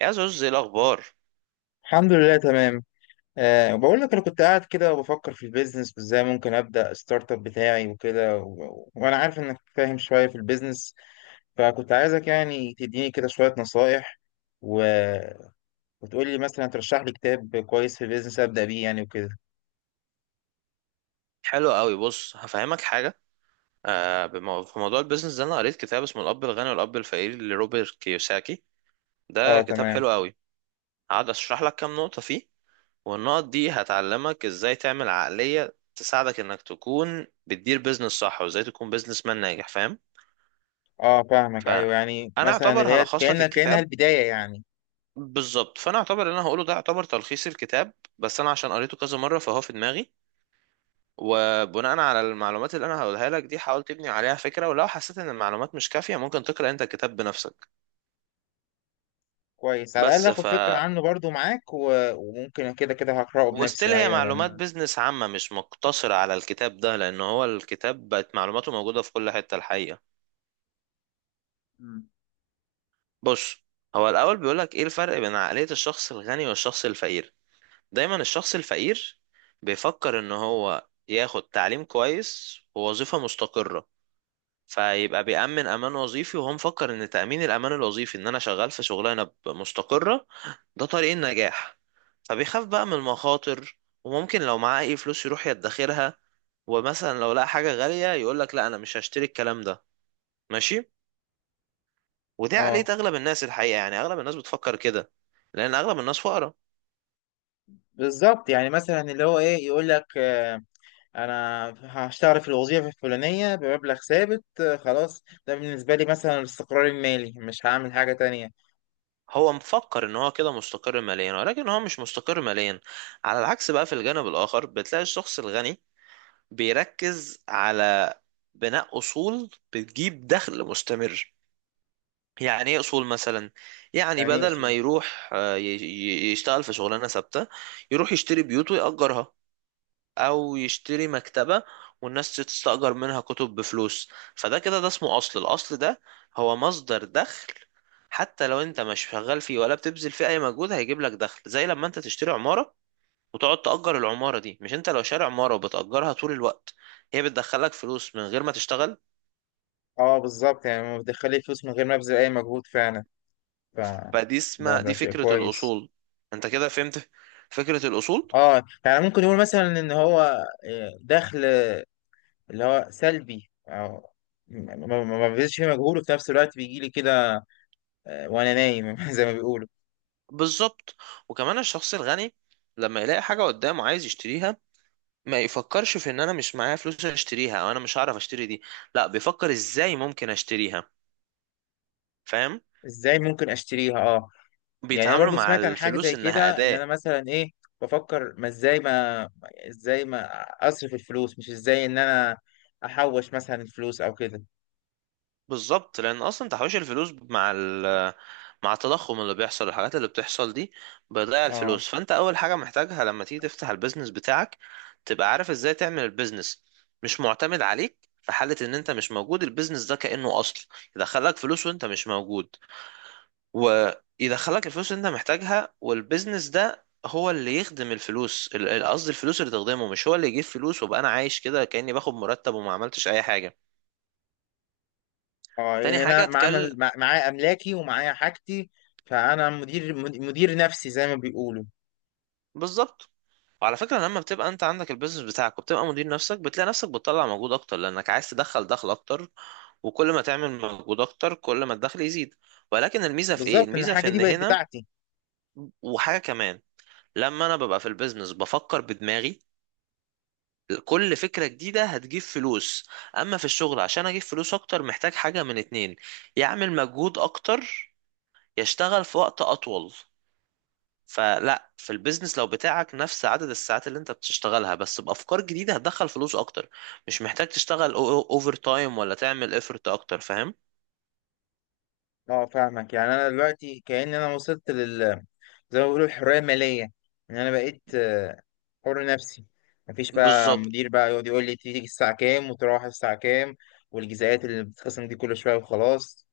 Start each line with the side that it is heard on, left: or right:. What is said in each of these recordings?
right: يا زوز، ايه الاخبار؟
left: الحمد لله تمام. أه، بقول لك انا كنت قاعد كده وبفكر في البيزنس وازاي ممكن ابدا ستارت اب بتاعي وكده وانا عارف انك فاهم شويه في البيزنس، فكنت عايزك يعني تديني كده شويه نصايح و... وتقول لي مثلا ترشح لي كتاب كويس في البيزنس ابدا بيه يعني وكده.
right: حلو قوي. بص، هفهمك حاجه. في موضوع البيزنس ده انا قريت كتاب اسمه الاب الغني والاب الفقير لروبرت كيوساكي. ده
left: اه
right: كتاب
left: تمام.
right: حلو قوي. هقعد اشرح لك كام نقطه فيه، والنقط دي هتعلمك ازاي تعمل عقليه تساعدك انك تكون بتدير بيزنس صح، وازاي تكون بيزنس مان ناجح، فاهم؟
left: اه، فاهمك. ايوه،
right: فانا
left: يعني مثلا
right: اعتبر
left: اللي هي
right: هلخص لك
left: كانها
right: الكتاب.
left: البدايه يعني.
right: بالظبط، فانا اعتبر اللي انا هقوله ده يعتبر تلخيص الكتاب، بس انا عشان قريته كذا مره فهو في دماغي. وبناء على المعلومات اللي انا هقولها لك دي، حاول تبني عليها فكرة، ولو حسيت ان المعلومات مش كافية ممكن تقرأ انت الكتاب بنفسك.
left: كويس، على الاقل
right: بس
left: اخد
right: ف
left: فكره عنه برضو معاك، وممكن كده كده هقراه
right: وستيل
left: بنفسي.
right: هي
left: ايوه
right: معلومات
left: لان
right: بيزنس عامة مش مقتصرة على الكتاب ده، لان هو الكتاب بقت معلوماته موجودة في كل حتة الحقيقة.
left: مم.
right: بص، هو الاول بيقولك ايه الفرق بين عقلية الشخص الغني والشخص الفقير. دايما الشخص الفقير بيفكر ان هو ياخد تعليم كويس ووظيفة مستقرة، فيبقى بيأمن أمان وظيفي، وهو مفكر إن تأمين الأمان الوظيفي إن أنا شغال في شغلانة مستقرة، ده طريق النجاح. فبيخاف بقى من المخاطر، وممكن لو معاه أي فلوس يروح يدخرها، ومثلا لو لقى حاجة غالية يقولك لا أنا مش هشتري الكلام ده، ماشي. ودي عقلية
left: اه
right: أغلب الناس الحقيقة، يعني أغلب الناس بتفكر كده، لأن أغلب الناس فقراء.
left: بالظبط، يعني مثلا اللي هو ايه، يقول لك آه، انا هشتغل في الوظيفه الفلانيه بمبلغ ثابت آه، خلاص ده بالنسبه لي مثلا الاستقرار المالي، مش هعمل حاجه تانية.
right: هو مفكر ان هو كده مستقر ماليا، ولكن هو مش مستقر ماليا. على العكس بقى، في الجانب الاخر بتلاقي الشخص الغني بيركز على بناء أصول بتجيب دخل مستمر. يعني ايه اصول مثلا؟ يعني
left: يعني ايه
right: بدل ما
left: اصول؟
right: يروح يشتغل في شغلانه ثابته، يروح يشتري بيوت ويأجرها، او يشتري مكتبه والناس تستأجر منها كتب بفلوس. فده كده ده اسمه اصل. الاصل ده هو مصدر دخل، حتى لو انت مش شغال فيه ولا بتبذل فيه اي مجهود هيجيب لك دخل، زي لما انت تشتري عمارة وتقعد تأجر العمارة دي. مش انت لو شاري عمارة وبتأجرها طول الوقت هي بتدخلك فلوس من غير ما تشتغل؟
left: اه بالظبط، يعني ما بتدخلي فلوس من غير ما ابذل اي مجهود فعلا. ف
right: فدي
left: ده
right: اسمها،
left: ده
right: دي
left: شيء
right: فكرة
left: كويس.
right: الأصول. انت كده فهمت فكرة الأصول.
left: اه يعني ممكن يقول مثلا ان هو آه، دخل اللي هو سلبي، او ما ببذلش فيه مجهود، وفي نفس الوقت بيجي لي كده آه، وانا نايم زي ما بيقولوا.
right: بالظبط. وكمان الشخص الغني لما يلاقي حاجة قدامه عايز يشتريها ما يفكرش في ان انا مش معايا فلوس اشتريها او انا مش هعرف اشتري دي، لا، بيفكر ازاي ممكن اشتريها، فاهم؟
left: ازاي ممكن اشتريها؟ اه يعني انا
right: بيتعاملوا
left: برضو
right: مع
left: سمعت عن حاجه
right: الفلوس
left: زي
right: انها
left: كده، ان
right: أداة.
left: انا مثلا ايه، بفكر ما ازاي ما ازاي ما اصرف الفلوس، مش ازاي ان انا احوش مثلا الفلوس او كده.
right: بالظبط، لان اصلا تحويش الفلوس مع التضخم اللي بيحصل، الحاجات اللي بتحصل دي بتضيع
left: اه.
right: الفلوس. فانت اول حاجه محتاجها لما تيجي تفتح البيزنس بتاعك تبقى عارف ازاي تعمل البيزنس، مش معتمد عليك. في حاله ان انت مش موجود البيزنس ده كانه اصل يدخلك فلوس وانت مش موجود، ويدخلك الفلوس اللي انت محتاجها. والبيزنس ده هو اللي يخدم الفلوس، قصدي الفلوس اللي تخدمه، مش هو اللي يجيب فلوس وابقى انا عايش كده كاني باخد مرتب وما عملتش اي حاجه.
left: اه
right: تاني
left: يعني
right: حاجه
left: انا معايا
right: اتكلم.
left: معايا املاكي ومعايا حاجتي، فانا مدير نفسي زي ما بيقولوا.
right: بالظبط. وعلى فكرة لما بتبقى انت عندك البيزنس بتاعك وبتبقى مدير نفسك، بتلاقي نفسك بتطلع مجهود اكتر لانك عايز تدخل دخل اكتر، وكل ما تعمل مجهود اكتر كل ما الدخل يزيد. ولكن الميزة في ايه؟
left: بالظبط، ان
right: الميزة في
left: الحاجه
right: ان
left: دي بقت
right: هنا
left: بتاعتي.
right: وحاجة كمان، لما انا ببقى في البيزنس بفكر بدماغي كل فكرة جديدة هتجيب فلوس. اما في الشغل، عشان اجيب فلوس اكتر محتاج حاجة من اتنين: يعمل مجهود اكتر، يشتغل في وقت اطول. فلا، في البيزنس لو بتاعك نفس عدد الساعات اللي انت بتشتغلها بس بافكار جديده هتدخل فلوس اكتر، مش محتاج تشتغل اوفر تايم ولا تعمل افورت اكتر، فاهم؟
left: اه فاهمك، يعني انا دلوقتي كأن انا وصلت لل، زي ما بيقولوا، الحرية المالية. ان انا بقيت آه، حر نفسي. مفيش بقى
right: بالظبط.
left: مدير بقى يقعد يقول لي تيجي الساعة كام وتروح الساعة كام، والجزئيات اللي بتتخصم دي كل شوية، وخلاص.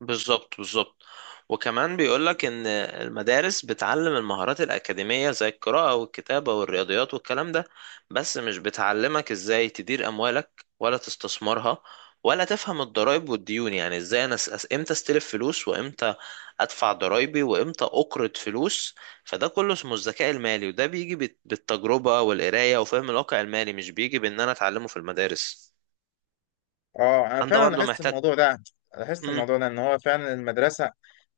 right: بالظبط. بالظبط. وكمان بيقولك ان المدارس بتعلم المهارات الاكاديميه زي القراءه والكتابه والرياضيات والكلام ده، بس مش بتعلمك ازاي تدير اموالك ولا تستثمرها، ولا تفهم الضرائب والديون. يعني ازاي انا امتى استلف فلوس، وامتى ادفع ضرائبي، وامتى اقرض فلوس. فده كله اسمه الذكاء المالي، وده بيجي بالتجربه والقرايه وفهم الواقع المالي، مش بيجي بان انا اتعلمه في المدارس.
left: اه انا
right: انت
left: فعلا
right: برضو
left: لاحظت
right: محتاج.
left: الموضوع ده. ان هو فعلا المدرسة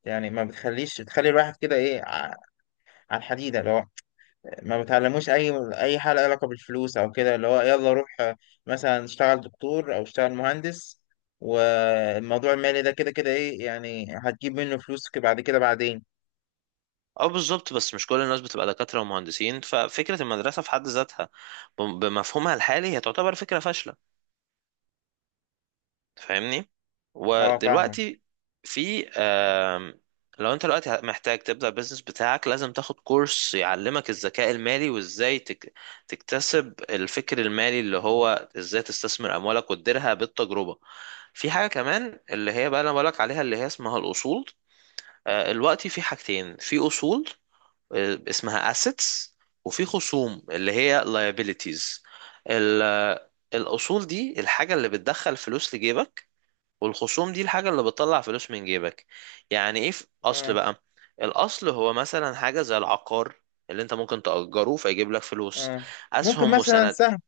left: يعني ما بتخليش بتخلي الواحد كده ايه على الحديدة، لو ما بتعلموش اي حاجه لها علاقه بالفلوس او كده، اللي هو يلا روح آه، مثلا اشتغل دكتور او اشتغل مهندس، والموضوع المالي ده كده كده ايه يعني هتجيب منه فلوس بعد كده بعدين.
right: اه، بالظبط، بس مش كل الناس بتبقى دكاترة ومهندسين. ففكرة المدرسة في حد ذاتها بمفهومها الحالي هي تعتبر فكرة فاشلة، فاهمني؟
left: اه فاهمك.
right: ودلوقتي في آم، لو انت دلوقتي محتاج تبدأ البيزنس بتاعك لازم تاخد كورس يعلمك الذكاء المالي، وازاي تكتسب الفكر المالي، اللي هو ازاي تستثمر اموالك وتديرها بالتجربة. في حاجة كمان اللي هي بقى انا بقولك عليها اللي هي اسمها الاصول. دلوقتي في حاجتين: في اصول اسمها assets، وفي خصوم اللي هي liabilities. ال- الأصول دي الحاجة اللي بتدخل فلوس لجيبك، والخصوم دي الحاجة اللي بتطلع فلوس من جيبك. يعني ايه في أصل
left: اه،
right: بقى؟ الأصل هو مثلا حاجة زي العقار اللي انت ممكن تأجره فيجيب لك فلوس.
left: اه ممكن
right: أسهم
left: مثلا
right: وسند.
left: سهم،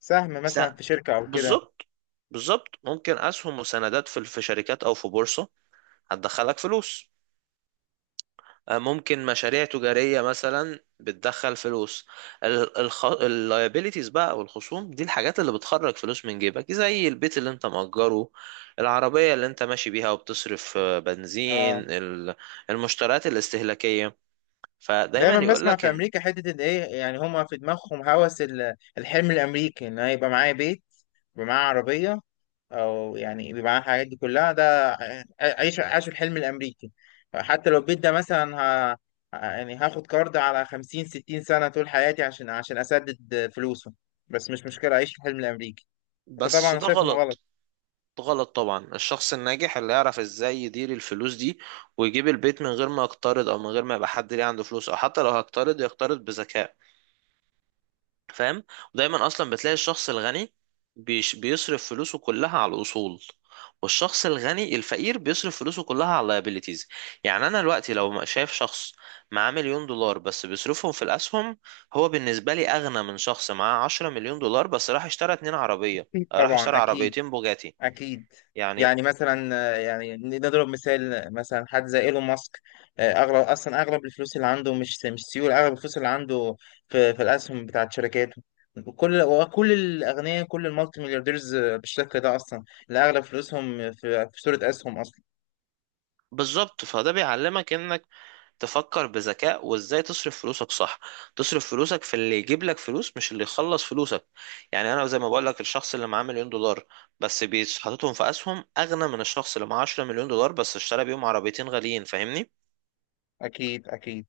right: س-
left: مثلا في شركه او كده.
right: بالظبط. بالظبط. ممكن أسهم وسندات في شركات أو في بورصة، هتدخلك فلوس. ممكن مشاريع تجارية مثلا بتدخل فلوس. اللايبيليتيز بقى او الخصوم دي الحاجات اللي بتخرج فلوس من جيبك، زي البيت اللي انت مأجره، العربية اللي انت ماشي بيها وبتصرف بنزين،
left: اه،
right: المشتريات الاستهلاكية. فدايما
left: دايما بسمع
right: يقولك
left: في امريكا حته، ان ايه يعني هما في دماغهم هوس الحلم الامريكي، ان أنا يبقى معايا بيت، يبقى معايا عربيه، او يعني يبقى معايا الحاجات دي كلها، ده عيش، عاش الحلم الامريكي. حتى لو البيت ده مثلا ه... يعني هاخد كارد على 50 60 سنه طول حياتي عشان اسدد فلوسه، بس مش مشكله، اعيش الحلم الامريكي. انت
right: بس
left: طبعا
right: ده
left: شايف انه غلط.
right: غلط. ده غلط طبعا. الشخص الناجح اللي يعرف ازاي يدير الفلوس دي ويجيب البيت من غير ما يقترض، او من غير ما يبقى حد ليه عنده فلوس، او حتى لو هيقترض يقترض بذكاء، فاهم؟ ودايما اصلا بتلاقي الشخص الغني بيصرف فلوسه كلها على الاصول، والشخص الغني الفقير بيصرف فلوسه كلها على اللايبيليتيز. يعني انا دلوقتي لو شايف شخص معاه مليون دولار بس بيصرفهم في الاسهم، هو بالنسبه لي اغنى من شخص معاه 10 مليون دولار بس راح اشترى اتنين عربيه، راح
left: طبعا
right: اشترى
left: اكيد.
right: عربيتين بوجاتي.
left: أكيد.
right: يعني
left: يعني مثلا آه، يعني نضرب مثال مثلا حد زي إيلون ماسك، آه، أغلب، أصلا أغلب الفلوس اللي عنده مش سيولة، أغلب الفلوس اللي عنده في, الأسهم بتاعت شركاته. كل وكل الأغنياء، كل المالتي مليارديرز آه، بالشكل ده أصلا، اللي أغلب فلوسهم في, صورة أسهم أصلا.
right: بالظبط. فده بيعلمك انك تفكر بذكاء وازاي تصرف فلوسك صح. تصرف فلوسك في اللي يجيب لك فلوس، مش اللي يخلص فلوسك. يعني انا زي ما بقول لك الشخص اللي معاه مليون دولار بس حاططهم في اسهم اغنى من الشخص اللي معاه 10 مليون دولار بس اشترى بيهم عربيتين غاليين، فاهمني؟
left: أكيد أكيد.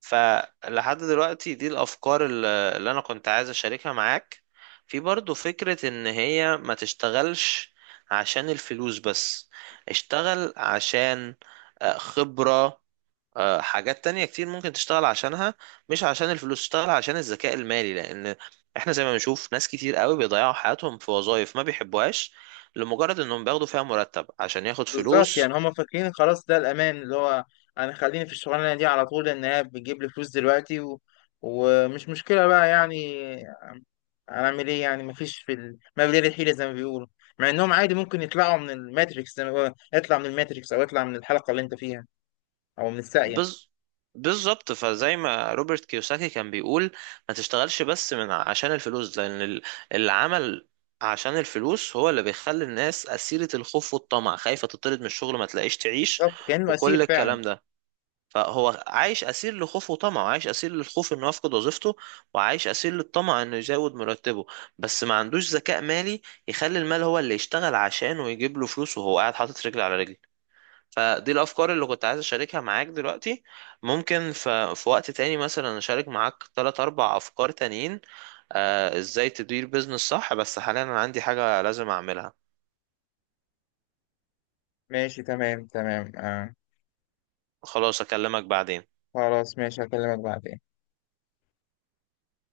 right: فلحد دلوقتي دي الافكار اللي انا كنت عايز اشاركها معاك. في برضو فكرة ان هي ما تشتغلش عشان الفلوس بس، اشتغل عشان خبرة، حاجات تانية كتير ممكن تشتغل عشانها، مش عشان الفلوس. تشتغل عشان الذكاء المالي، لأن احنا زي ما بنشوف ناس كتير قوي بيضيعوا حياتهم في وظائف ما بيحبوهاش لمجرد انهم بياخدوا فيها مرتب عشان ياخد
left: بالظبط،
right: فلوس.
left: يعني هما فاكرين خلاص ده الأمان اللي هو، أنا خليني في الشغلانة دي على طول لأن هي بتجيب لي فلوس دلوقتي ومش مشكلة بقى يعني. هنعمل ايه يعني، مفيش في ما بين الحيلة زي ما بيقولوا، مع انهم عادي ممكن يطلعوا من الماتريكس زي ما بيقولوا، اطلع من الماتريكس او اطلع من الحلقة اللي انت فيها او من الساقية.
right: بز... بالظبط. فزي ما روبرت كيوساكي كان بيقول، ما تشتغلش بس من عشان الفلوس، لأن العمل عشان الفلوس هو اللي بيخلي الناس أسيرة الخوف والطمع، خايفة تطرد من الشغل ما تلاقيش تعيش،
left: بالظبط، كأنه
right: وكل
left: اسير فعلا.
right: الكلام ده. فهو عايش اسير لخوفه وطمعه، عايش اسير للخوف انه يفقد وظيفته، وعايش اسير للطمع انه يزود مرتبه، بس ما عندوش ذكاء مالي يخلي المال هو اللي يشتغل عشانه ويجيب له فلوس وهو قاعد حاطط رجل على رجل. فدي الافكار اللي كنت عايز اشاركها معاك دلوقتي. ممكن في وقت تاني مثلا اشارك معاك تلات اربع افكار تانيين، ازاي تدير بيزنس صح، بس حاليا انا عندي حاجة لازم اعملها.
left: ماشي تمام تمام آه.
right: خلاص اكلمك بعدين.
left: خلاص، ماشي، هكلمك بعدين.